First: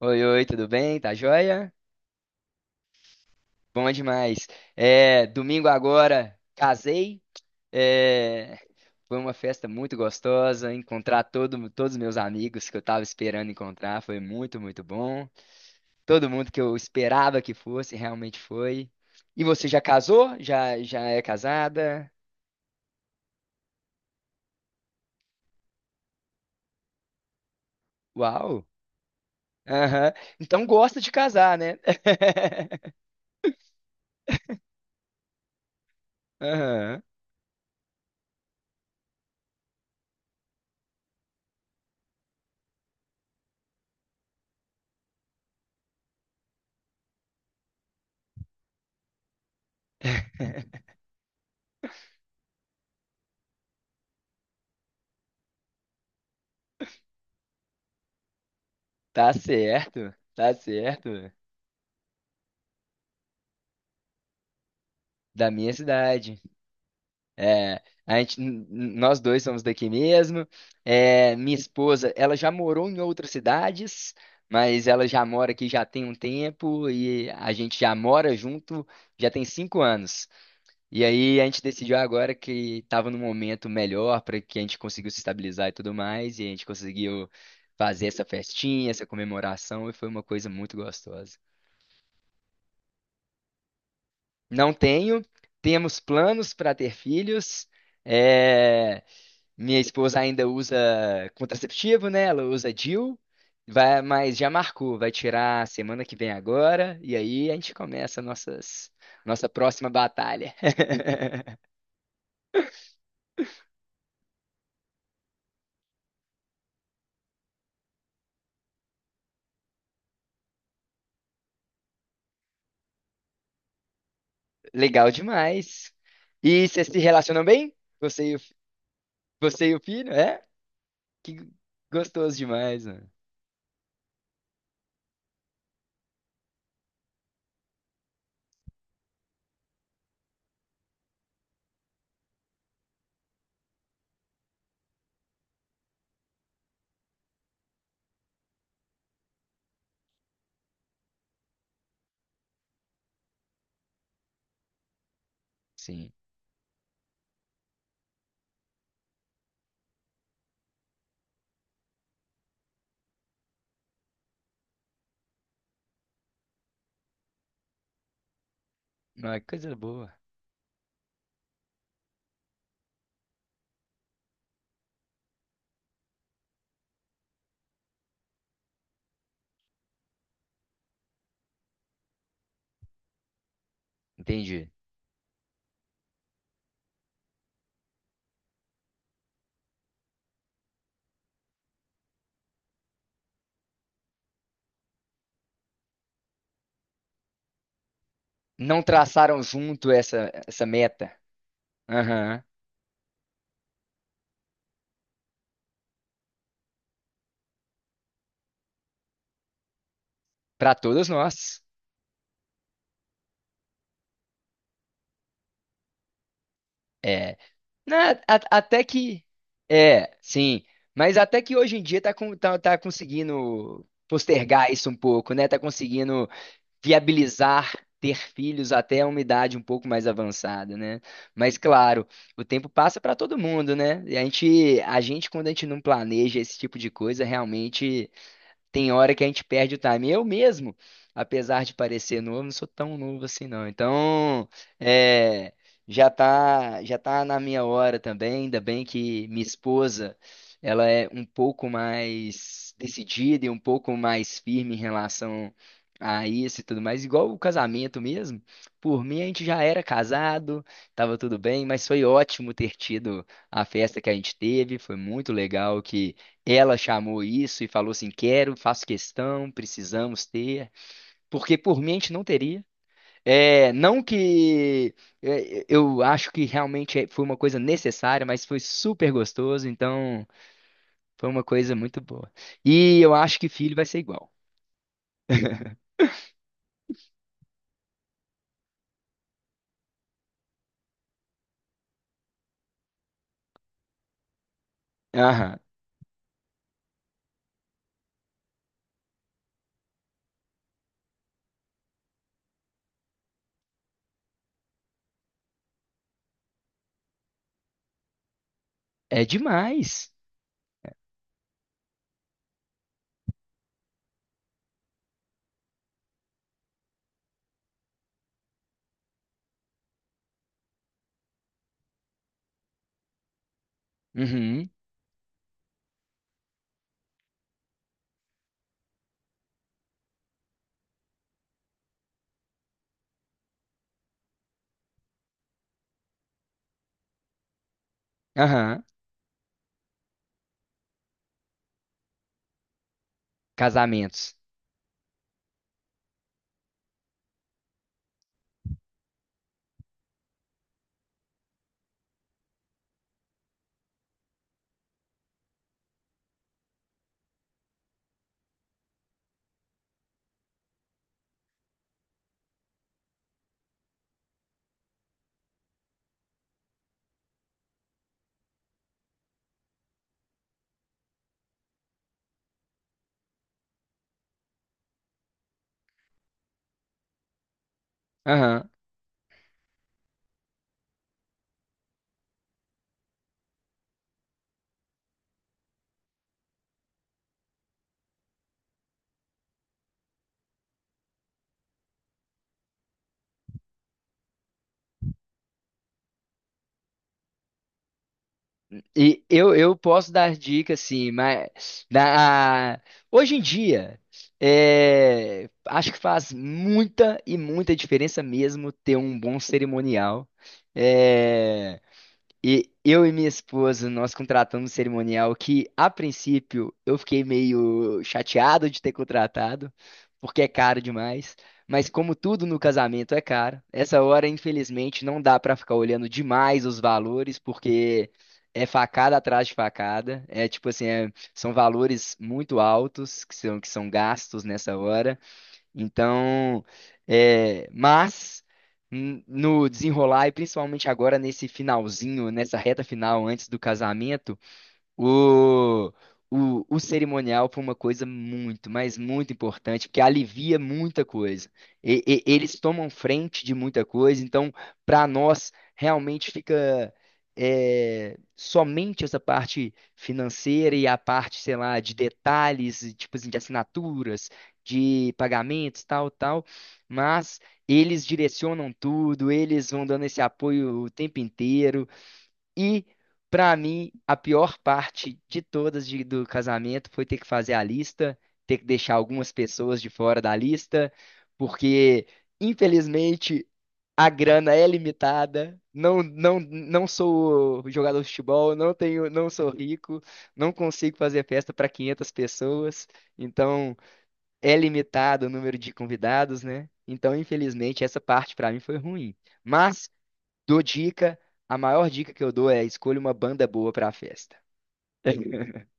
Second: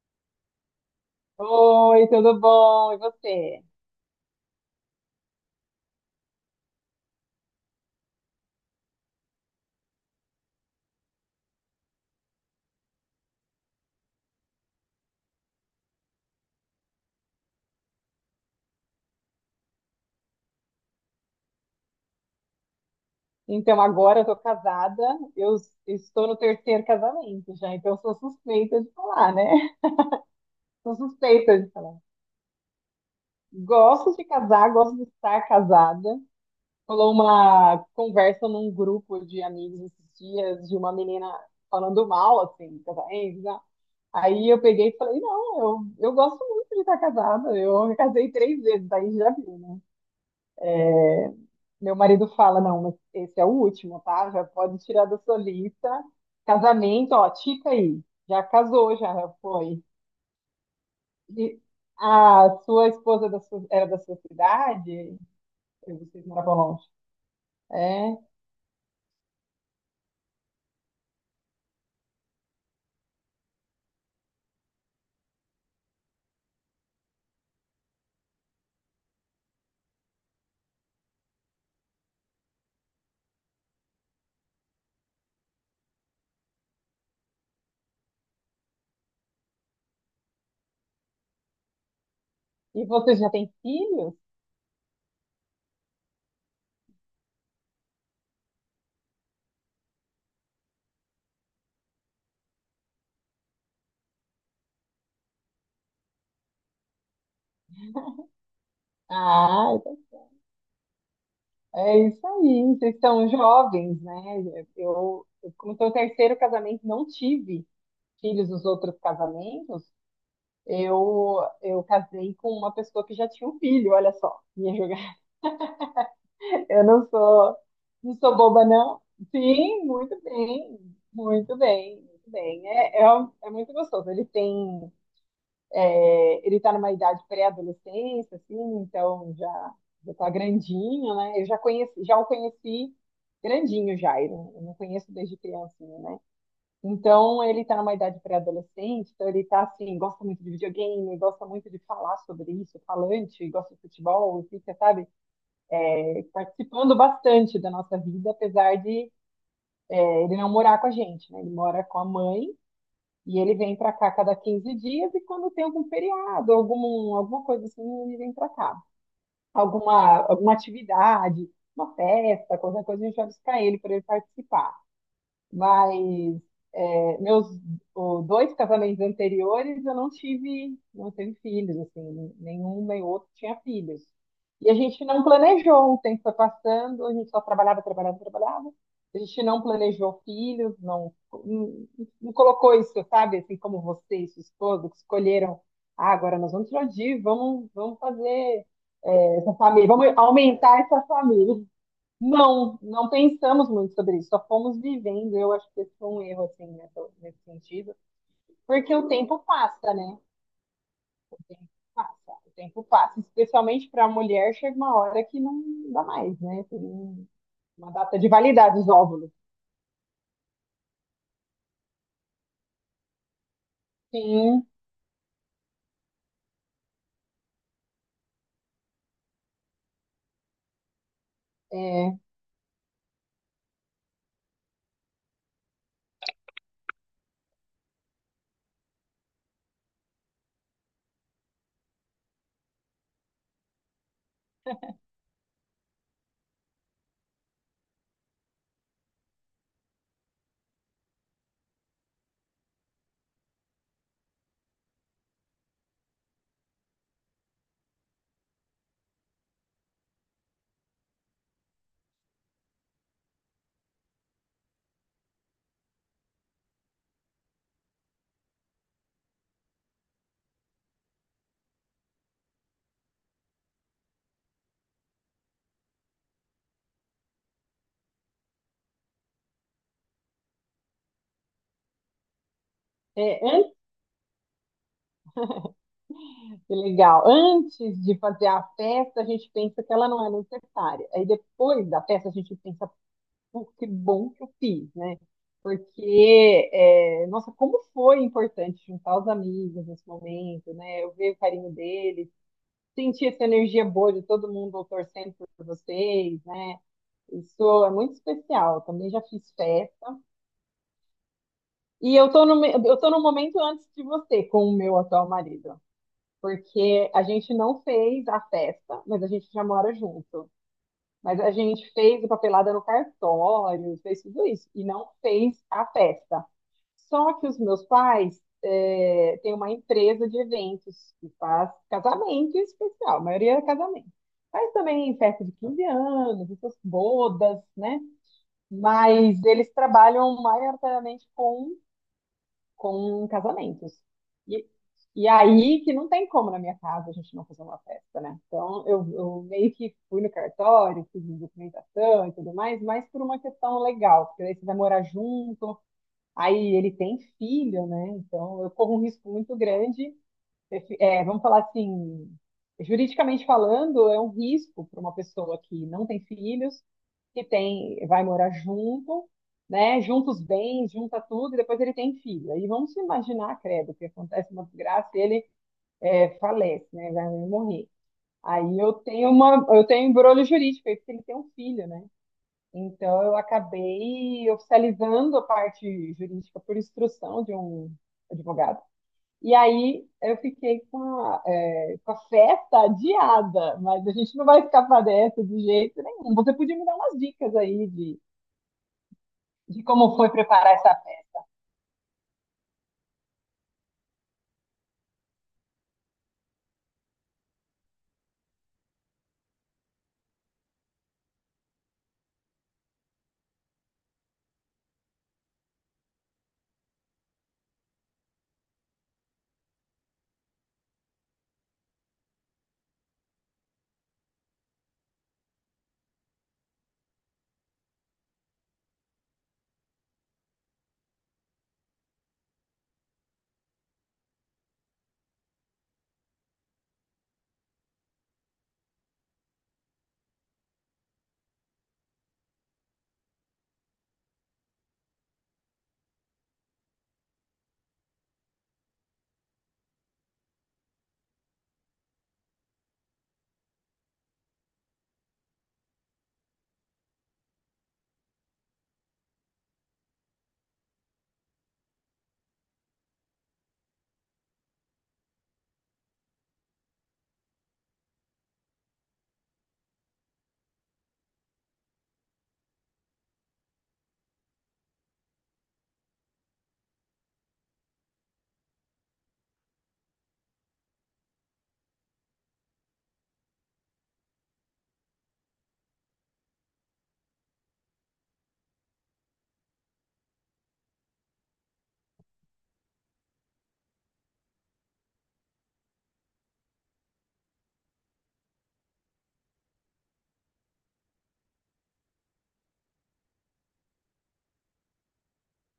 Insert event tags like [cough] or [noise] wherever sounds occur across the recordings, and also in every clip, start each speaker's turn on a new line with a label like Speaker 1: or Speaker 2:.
Speaker 1: Oi, oi, tudo bem? Tá joia?
Speaker 2: Oi, tudo bom? E você?
Speaker 1: Bom demais. Domingo agora, casei. É, Foi uma festa muito gostosa. Encontrar todos os meus amigos que eu tava esperando encontrar foi muito bom. Todo mundo que eu esperava que fosse, realmente foi. E você já casou? Já é casada?
Speaker 2: Então, agora eu tô casada, estou no terceiro casamento já, então eu sou
Speaker 1: Uau!
Speaker 2: suspeita de falar, né? [laughs]
Speaker 1: Aham. Então
Speaker 2: Sou
Speaker 1: gosta de casar,
Speaker 2: suspeita de
Speaker 1: né?
Speaker 2: falar.
Speaker 1: [laughs]
Speaker 2: Gosto de casar, gosto de estar casada.
Speaker 1: Aham.
Speaker 2: Rolou uma conversa num grupo de amigos esses dias de uma menina falando mal, assim, de casamento, né? Aí eu peguei e falei, não, eu gosto muito de estar casada, eu me casei três vezes, aí já vi.
Speaker 1: [laughs]
Speaker 2: Meu marido fala, não, mas esse é o último, tá? Já pode tirar da sua lista. Casamento, ó, tica aí. Já casou, já foi.
Speaker 1: Tá certo.
Speaker 2: E a sua esposa era da sua cidade?
Speaker 1: Da minha
Speaker 2: E vocês
Speaker 1: cidade.
Speaker 2: moravam longe.
Speaker 1: É, a
Speaker 2: É.
Speaker 1: gente, nós dois somos daqui mesmo. É, minha esposa, ela já morou em outras cidades, mas ela já mora aqui já tem um tempo e a gente já mora junto já tem cinco anos. E aí a gente decidiu agora que estava num momento melhor para que a gente conseguiu se estabilizar e tudo mais, e a gente conseguiu fazer essa festinha, essa comemoração, e foi uma coisa muito gostosa.
Speaker 2: E vocês já têm filhos?
Speaker 1: Não tenho, temos planos para ter filhos. é, Minha esposa ainda usa contraceptivo, né? Ela usa DIU, vai, mas já marcou, vai tirar semana que vem agora, e aí a gente começa nossas, nossa
Speaker 2: Ah,
Speaker 1: próxima
Speaker 2: então
Speaker 1: batalha. [laughs]
Speaker 2: é isso aí. Vocês são jovens, né? Eu como estou no terceiro casamento, não tive filhos nos outros casamentos. Eu casei com uma pessoa que já tinha um filho, olha só. Minha
Speaker 1: Legal demais. E
Speaker 2: Eu
Speaker 1: vocês se
Speaker 2: não
Speaker 1: relacionam
Speaker 2: sou,
Speaker 1: bem?
Speaker 2: não
Speaker 1: Você
Speaker 2: sou boba, não.
Speaker 1: você e o
Speaker 2: Sim,
Speaker 1: filho,
Speaker 2: muito
Speaker 1: é?
Speaker 2: bem,
Speaker 1: Que
Speaker 2: muito bem, muito
Speaker 1: gostoso
Speaker 2: bem.
Speaker 1: demais,
Speaker 2: É,
Speaker 1: mano.
Speaker 2: é, um- é muito gostoso. Ele está numa idade pré-adolescência, assim, então já está grandinho, né? Já o conheci grandinho já. Eu não conheço desde criancinha, né? Então ele está numa idade pré-adolescente, então ele está assim, gosta muito de videogame, gosta muito de falar sobre isso, falante, gosta de futebol, fica, sabe?
Speaker 1: Sim.
Speaker 2: Participando bastante da nossa vida, apesar de ele não morar com a gente, né? Ele mora com a mãe e ele vem para cá cada 15 dias e quando tem algum feriado, algum, alguma coisa assim, ele vem para cá.
Speaker 1: Não, é coisa boa.
Speaker 2: Alguma atividade, uma festa, qualquer coisa, a gente vai buscar ele para ele participar. Mas é, meus dois casamentos anteriores eu não tive filhos, assim, nenhum nem outro tinha filhos.
Speaker 1: Entendi.
Speaker 2: E a gente não planejou, o tempo foi passando, a gente só trabalhava, trabalhava, trabalhava. A gente não planejou filhos, não, não, não colocou isso, sabe, assim como você e sua esposa, que escolheram, ah, agora nós vamos explodir, vamos fazer
Speaker 1: Não traçaram
Speaker 2: essa família,
Speaker 1: junto
Speaker 2: vamos
Speaker 1: essa
Speaker 2: aumentar essa
Speaker 1: meta.
Speaker 2: família.
Speaker 1: Aham.
Speaker 2: Não, não pensamos muito sobre isso, só fomos vivendo. Eu acho que esse foi um erro, assim, nesse sentido. Porque o tempo passa, né?
Speaker 1: Pra todos nós.
Speaker 2: Passa, o tempo passa. Especialmente para a mulher, chega uma hora que não dá mais, né? Tem
Speaker 1: É.
Speaker 2: uma
Speaker 1: Né,
Speaker 2: data de
Speaker 1: a-
Speaker 2: validade
Speaker 1: até
Speaker 2: dos
Speaker 1: que.
Speaker 2: óvulos.
Speaker 1: É, sim. Mas até que hoje em dia tá conseguindo
Speaker 2: Sim,
Speaker 1: postergar isso um pouco, né? Tá conseguindo viabilizar ter filhos até uma idade um pouco mais avançada, né? Mas claro,
Speaker 2: é,
Speaker 1: o tempo passa para todo mundo, né? E a gente, quando a gente não planeja esse tipo de coisa, realmente. Tem hora que a gente perde o time. Eu mesmo, apesar de parecer novo, não sou tão novo assim, não. Então, é, já tá na minha hora também. Ainda bem que minha esposa, ela é um pouco mais decidida e um pouco mais firme em relação a isso e tudo mais. Igual o casamento mesmo. Por mim, a gente já era casado, tava tudo bem, mas foi ótimo ter tido a festa que a gente teve. Foi muito legal, ela chamou isso e falou assim: quero, faço questão, precisamos ter, porque por mim a gente não teria. É, não que é, eu acho que realmente foi uma coisa necessária, mas foi super gostoso, então foi uma coisa muito boa. E eu acho
Speaker 2: é
Speaker 1: que
Speaker 2: antes,
Speaker 1: filho vai ser igual.
Speaker 2: que legal. Antes de fazer a festa, a gente pensa que ela não é necessária. Aí depois da festa, a gente pensa, pô, que bom que eu fiz, né?
Speaker 1: Aham.
Speaker 2: Porque, nossa, como foi importante juntar os amigos nesse momento, né? Eu ver o carinho deles, sentir essa energia boa de todo mundo torcendo por vocês, né? Isso é muito especial. Também já
Speaker 1: É
Speaker 2: fiz
Speaker 1: demais.
Speaker 2: festa. Eu tô no momento antes de você com o meu atual marido. Porque a gente não fez a festa, mas a gente já mora junto. Mas a gente fez a papelada no cartório, fez tudo isso,
Speaker 1: Uhum.
Speaker 2: e não fez a festa. Só que os meus pais têm uma empresa de eventos que faz casamento em especial, a maioria é casamento. Faz também festa de 15 anos, essas bodas, né?
Speaker 1: Aham.
Speaker 2: Mas eles trabalham maioritariamente com casamentos.
Speaker 1: Casamentos.
Speaker 2: E, e aí que não tem como na minha casa a gente não fazer uma festa, né? Então eu meio que fui no cartório, fiz documentação e tudo mais, mas por uma questão legal, porque aí você vai morar junto, aí ele tem filho, né? Então eu corro um risco muito grande, vamos falar assim, juridicamente falando, é um risco para uma pessoa que não tem filhos, que tem, vai morar junto, né? Junta os bens, junta tudo, e depois ele tem filho. Aí vamos imaginar, credo, que acontece uma desgraça e ele falece, né? Vai morrer.
Speaker 1: Aham.
Speaker 2: Aí eu tenho um embrulho jurídico, aí porque ele tem um filho, né? Então eu acabei oficializando a parte jurídica por instrução de um advogado. E aí eu fiquei com a festa adiada, mas a gente não vai escapar dessa de jeito nenhum. Você podia me dar umas dicas aí de,
Speaker 1: E eu
Speaker 2: de
Speaker 1: posso
Speaker 2: como foi
Speaker 1: dar dica,
Speaker 2: preparar essa festa.
Speaker 1: hoje em dia, acho que faz muita e muita diferença mesmo ter um bom cerimonial. É, e eu e minha esposa, nós contratamos um cerimonial que, a princípio, eu fiquei meio chateado de ter contratado, porque é caro demais. Mas como tudo no casamento é caro, essa hora, infelizmente, não dá pra ficar olhando demais os valores, porque é facada atrás de facada. É tipo assim, são valores muito altos que que são gastos nessa hora. Então, é, mas no desenrolar, e principalmente agora nesse finalzinho, nessa reta final antes do casamento, o, o cerimonial foi uma coisa muito, mas muito importante, porque alivia muita coisa. Eles tomam frente de muita coisa, então, para nós, realmente fica somente essa parte financeira e a parte, sei lá, de detalhes, tipo assim, de assinaturas, de pagamentos, tal, tal, mas eles direcionam tudo, eles vão dando esse apoio o tempo inteiro. E, pra mim, a pior parte de todas do casamento foi ter que fazer a lista, ter que deixar algumas pessoas de fora da lista, porque, infelizmente, a grana é limitada. Não sou jogador de futebol, não tenho, não sou rico, não consigo fazer festa para 500 pessoas, então é limitado o número de convidados, né? Então, infelizmente, essa parte pra mim foi ruim. Mas dou dica. A maior dica que eu dou é: escolha uma banda boa pra festa. [laughs]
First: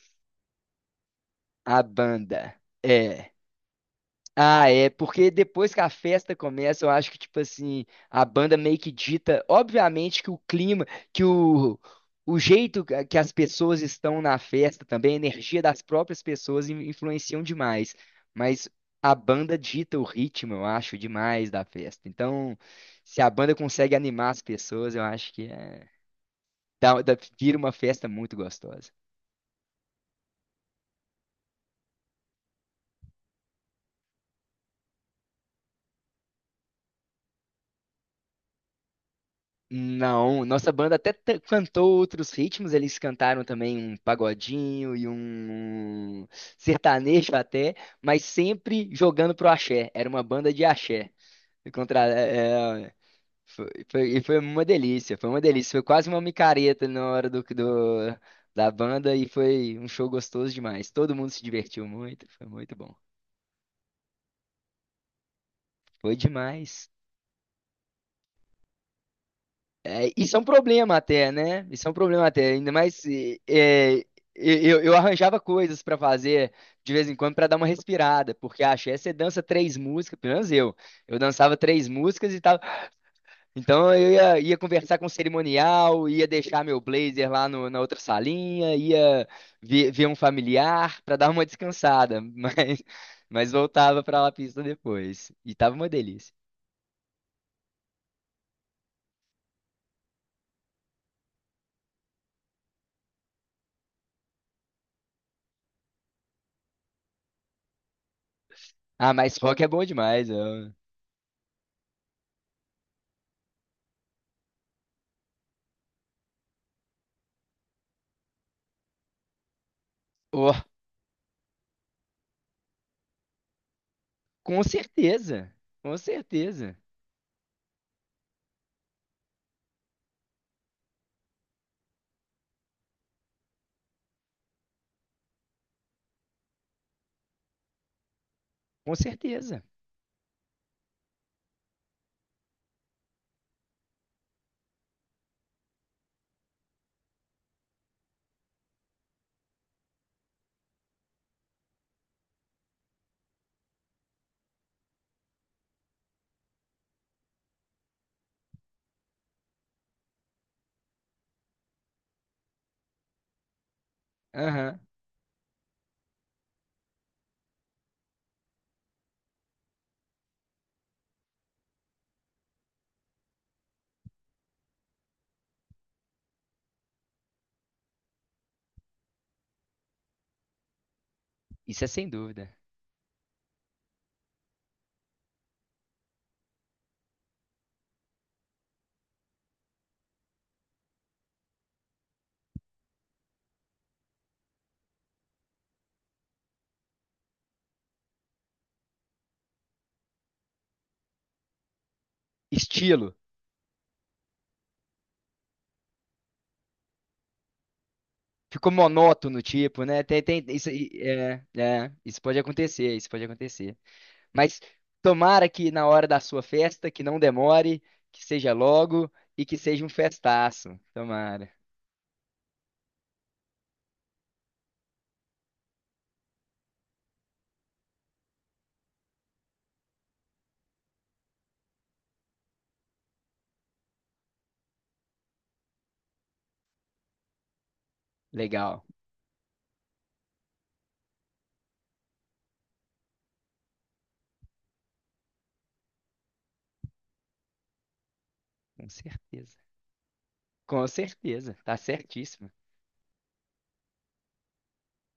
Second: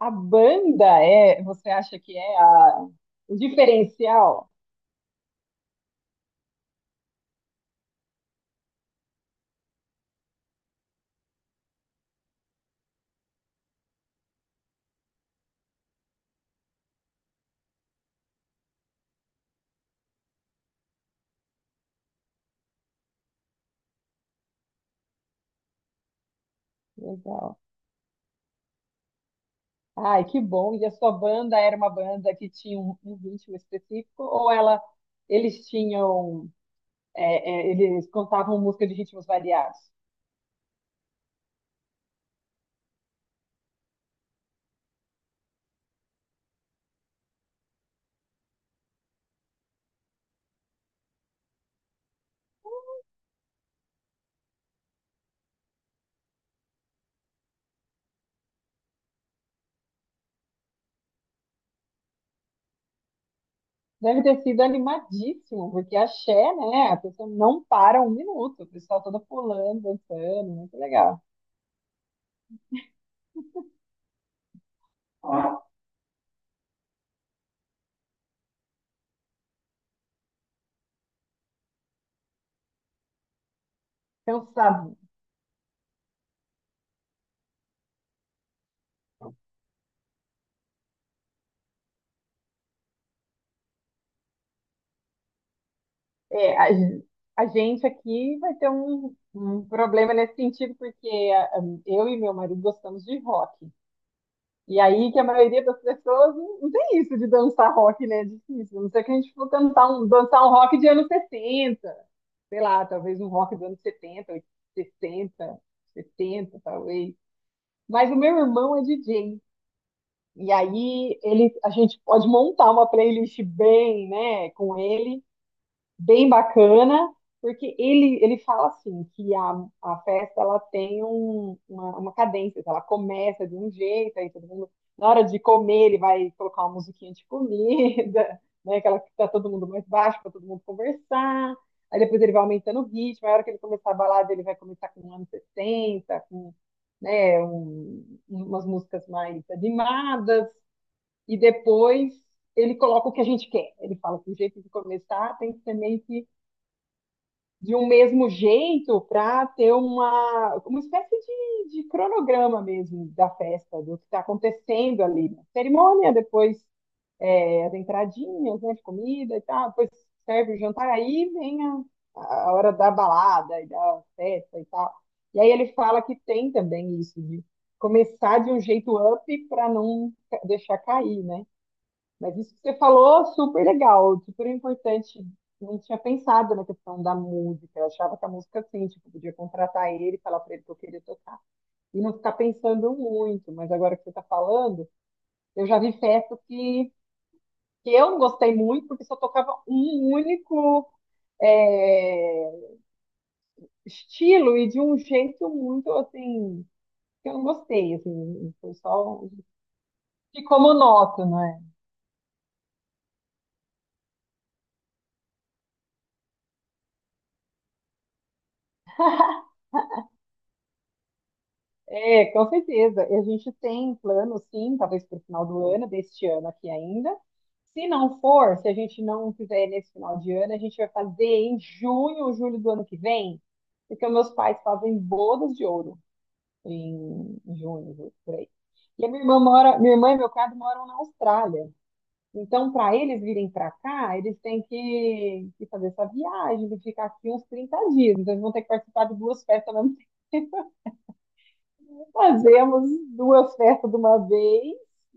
Speaker 2: Você
Speaker 1: A
Speaker 2: acha que é
Speaker 1: banda é.
Speaker 2: o diferencial?
Speaker 1: Ah, é, porque depois que a festa começa, eu acho que, tipo assim, a banda meio que dita, obviamente, que o clima, que o, o jeito que as pessoas estão na festa também, a energia das próprias pessoas influenciam demais. Mas a banda dita o ritmo, eu acho, demais da festa. Então, se a banda consegue animar as pessoas, eu acho que é. Vira
Speaker 2: Legal.
Speaker 1: uma festa muito gostosa.
Speaker 2: Ai, que bom. E a sua banda era uma banda que tinha um ritmo específico ou ela, eles tinham, é, é, eles cantavam música de ritmos variados?
Speaker 1: Não, nossa banda até cantou outros ritmos, eles cantaram também um pagodinho e um sertanejo até, mas sempre jogando pro axé. Era uma banda de axé. E Contra, é, é, foi, foi- e foi uma delícia, foi uma delícia. Foi quase uma micareta na hora da banda e foi um show gostoso demais. Todo mundo se divertiu muito, foi muito bom.
Speaker 2: Deve ter sido animadíssimo, porque
Speaker 1: Foi
Speaker 2: axé,
Speaker 1: demais.
Speaker 2: né? A pessoa não para um minuto, o pessoal toda pulando,
Speaker 1: É, isso é um
Speaker 2: dançando, muito
Speaker 1: problema
Speaker 2: legal.
Speaker 1: até, né? Isso é um problema até, ainda mais eu arranjava coisas pra fazer de vez em quando pra dar uma respirada, porque a axé você dança três músicas, pelo menos eu dançava três músicas e tal, então
Speaker 2: Então,
Speaker 1: ia
Speaker 2: sabe,
Speaker 1: conversar com o cerimonial, ia deixar meu blazer lá na outra salinha, ia ver um familiar pra dar uma descansada, [laughs] mas voltava pra lá pista depois, e tava uma delícia.
Speaker 2: é, a, gen- a gente aqui vai ter um problema nesse sentido, porque eu e meu marido gostamos de rock. E aí que a maioria das pessoas não tem isso de dançar rock, né? É difícil. A não ser que
Speaker 1: Ah,
Speaker 2: a gente
Speaker 1: mas
Speaker 2: for
Speaker 1: rock é bom demais,
Speaker 2: dançar um rock de anos 60, sei lá, talvez um rock dos anos 70, sessenta, 70, talvez. Mas o meu irmão é DJ.
Speaker 1: ó.
Speaker 2: E aí a gente pode montar uma playlist bem, né,
Speaker 1: Com
Speaker 2: com ele,
Speaker 1: certeza, com
Speaker 2: bem
Speaker 1: certeza,
Speaker 2: bacana, porque ele fala assim que a festa ela tem uma cadência, ela começa de um jeito, aí todo mundo, na hora de comer, ele vai colocar uma musiquinha de comida, [laughs] né,
Speaker 1: com
Speaker 2: aquela que tá todo
Speaker 1: certeza.
Speaker 2: mundo mais baixo para todo mundo conversar. Aí depois ele vai aumentando o ritmo, aí a hora que ele começar a balada, ele vai começar com um anos 60 com, né, umas músicas mais animadas e depois ele coloca o que a gente quer. Ele fala que o jeito de começar tem que ser meio que de um mesmo jeito para ter uma espécie de cronograma mesmo da festa, do que está
Speaker 1: Aham,
Speaker 2: acontecendo ali. Né? Cerimônia, depois as entradinhas, né, de comida e tal, depois serve o jantar, aí vem a hora da balada e da festa e tal. E aí ele fala que tem também isso de começar de um jeito up para não deixar cair, né?
Speaker 1: isso é sem
Speaker 2: Mas
Speaker 1: dúvida.
Speaker 2: isso que você falou, super legal, super importante. Não tinha pensado na questão da música. Eu achava que a música, assim, tipo, podia contratar ele e falar para ele que eu queria tocar. E não ficar pensando muito. Mas agora que você está falando, eu já vi festas que eu não gostei muito, porque só tocava um único, é,
Speaker 1: Estilo.
Speaker 2: estilo, e de um jeito muito, assim, que eu não gostei, assim.
Speaker 1: Ficou
Speaker 2: Foi só.
Speaker 1: monótono, tipo, né?
Speaker 2: Ficou
Speaker 1: Isso, aí,
Speaker 2: monótono, é.
Speaker 1: é, isso pode acontecer, isso pode acontecer. Mas tomara que na hora da sua festa, que não demore, que seja logo e que seja um festaço. Tomara.
Speaker 2: É, com certeza. E a gente tem plano, sim, talvez para o final do ano, deste ano aqui ainda. Se não for, se a gente não fizer nesse final de ano, a gente vai fazer em junho ou julho do ano que vem, porque meus pais fazem bodas de ouro em junho, julho, por aí.
Speaker 1: Legal.
Speaker 2: E a minha irmã mora, minha irmã e meu cunhado moram na Austrália. Então, para eles virem para cá, eles têm que fazer essa viagem, de ficar aqui uns 30 dias. Então, eles vão ter que
Speaker 1: Com
Speaker 2: participar de duas
Speaker 1: certeza.
Speaker 2: festas ao mesmo [laughs] tempo.
Speaker 1: Com certeza. Tá certíssimo.
Speaker 2: Fazemos duas festas de uma vez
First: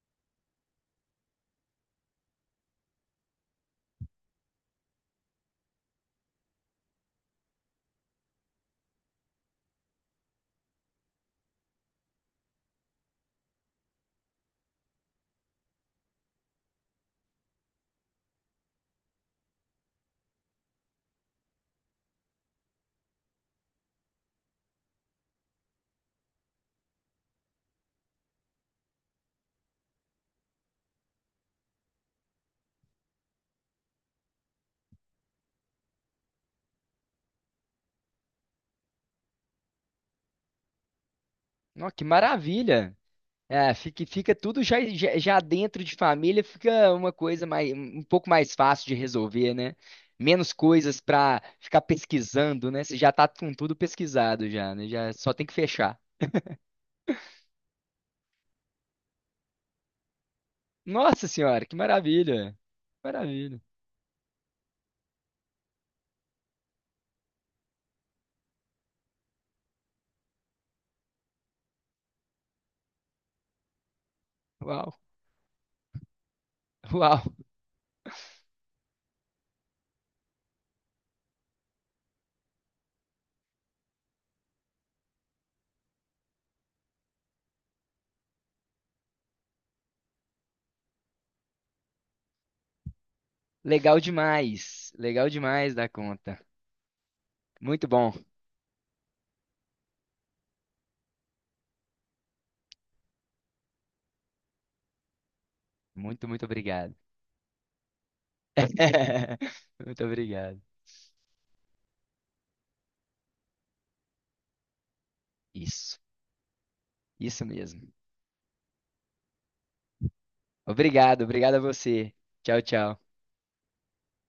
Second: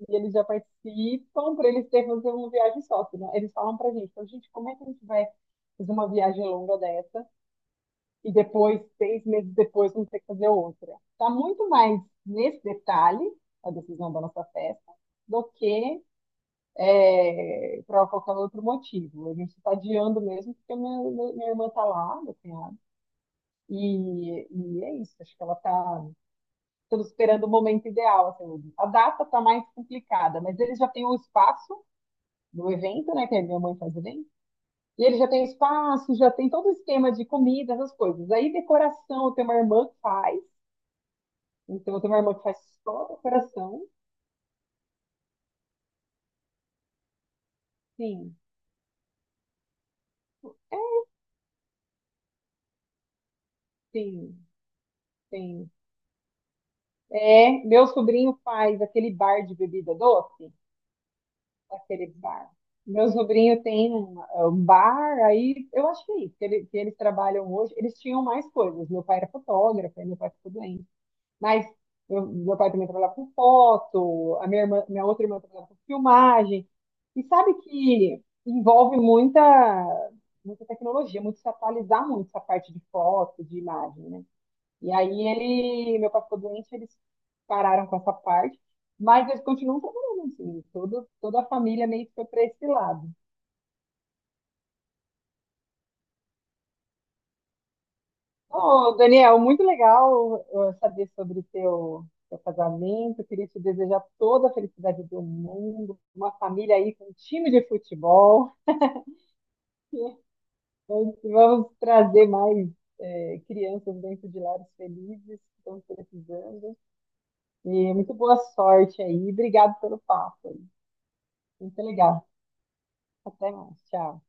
Speaker 2: e eles já participam para eles terem fazer uma viagem só. Senão eles falam para gente, então, gente, como é que a gente vai fazer uma viagem longa dessa e depois, 6 meses depois, vamos ter que fazer outra? Está muito mais nesse detalhe a decisão da nossa festa do que, para qualquer outro motivo. A gente está adiando mesmo porque minha irmã está lá, meu cunhado, e é isso. Acho que ela está, todos esperando o momento ideal. Assim, a data está mais complicada, mas eles já têm o espaço do evento, né? Que a minha mãe faz evento. E ele já tem espaço, já tem todo o esquema de comida, essas coisas. Aí decoração, eu tenho uma irmã que faz.
Speaker 1: Nó,
Speaker 2: Então eu
Speaker 1: que
Speaker 2: tenho uma irmã que faz
Speaker 1: maravilha.
Speaker 2: só
Speaker 1: É,
Speaker 2: decoração.
Speaker 1: fica tudo já dentro de família, fica uma coisa mais, um pouco
Speaker 2: Sim,
Speaker 1: mais fácil de resolver, né? Menos
Speaker 2: é,
Speaker 1: coisas pra ficar pesquisando, né? Você já tá com tudo
Speaker 2: sim,
Speaker 1: pesquisado já, né? Já só tem que
Speaker 2: sim.
Speaker 1: fechar.
Speaker 2: É, meu sobrinho faz aquele bar de bebida doce.
Speaker 1: Nossa senhora, que
Speaker 2: Aquele bar.
Speaker 1: maravilha!
Speaker 2: Meu
Speaker 1: Maravilha.
Speaker 2: sobrinho tem um, é um bar, aí eu acho que é isso, que eles trabalham hoje. Eles tinham mais coisas. Meu pai era fotógrafo, aí meu pai ficou doente. Mas meu pai também trabalhava com foto, a minha irmã,
Speaker 1: Uau,
Speaker 2: minha outra irmã trabalhava com filmagem.
Speaker 1: [laughs] uau.
Speaker 2: E sabe que envolve muita, muita tecnologia, muito se atualizar muito essa parte de foto, de imagem, né? E aí meu pai ficou doente, eles pararam com essa parte, mas eles continuam trabalhando assim, todo, toda a família meio que foi para esse lado.
Speaker 1: Legal demais. Legal demais da conta. Muito bom.
Speaker 2: Ô, Daniel, muito legal saber sobre o teu casamento. Eu queria te desejar toda a felicidade do mundo, uma
Speaker 1: Muito
Speaker 2: família
Speaker 1: obrigado.
Speaker 2: aí com um time de futebol.
Speaker 1: [laughs] Muito
Speaker 2: [laughs]
Speaker 1: obrigado.
Speaker 2: Vamos trazer mais crianças dentro de lares felizes, que estão
Speaker 1: Isso.
Speaker 2: precisando,
Speaker 1: Isso mesmo.
Speaker 2: e muito boa sorte aí, obrigado pelo papo, aí.
Speaker 1: Obrigado, obrigado a
Speaker 2: Muito
Speaker 1: você.
Speaker 2: legal.
Speaker 1: Tchau, tchau.
Speaker 2: Até mais. Tchau.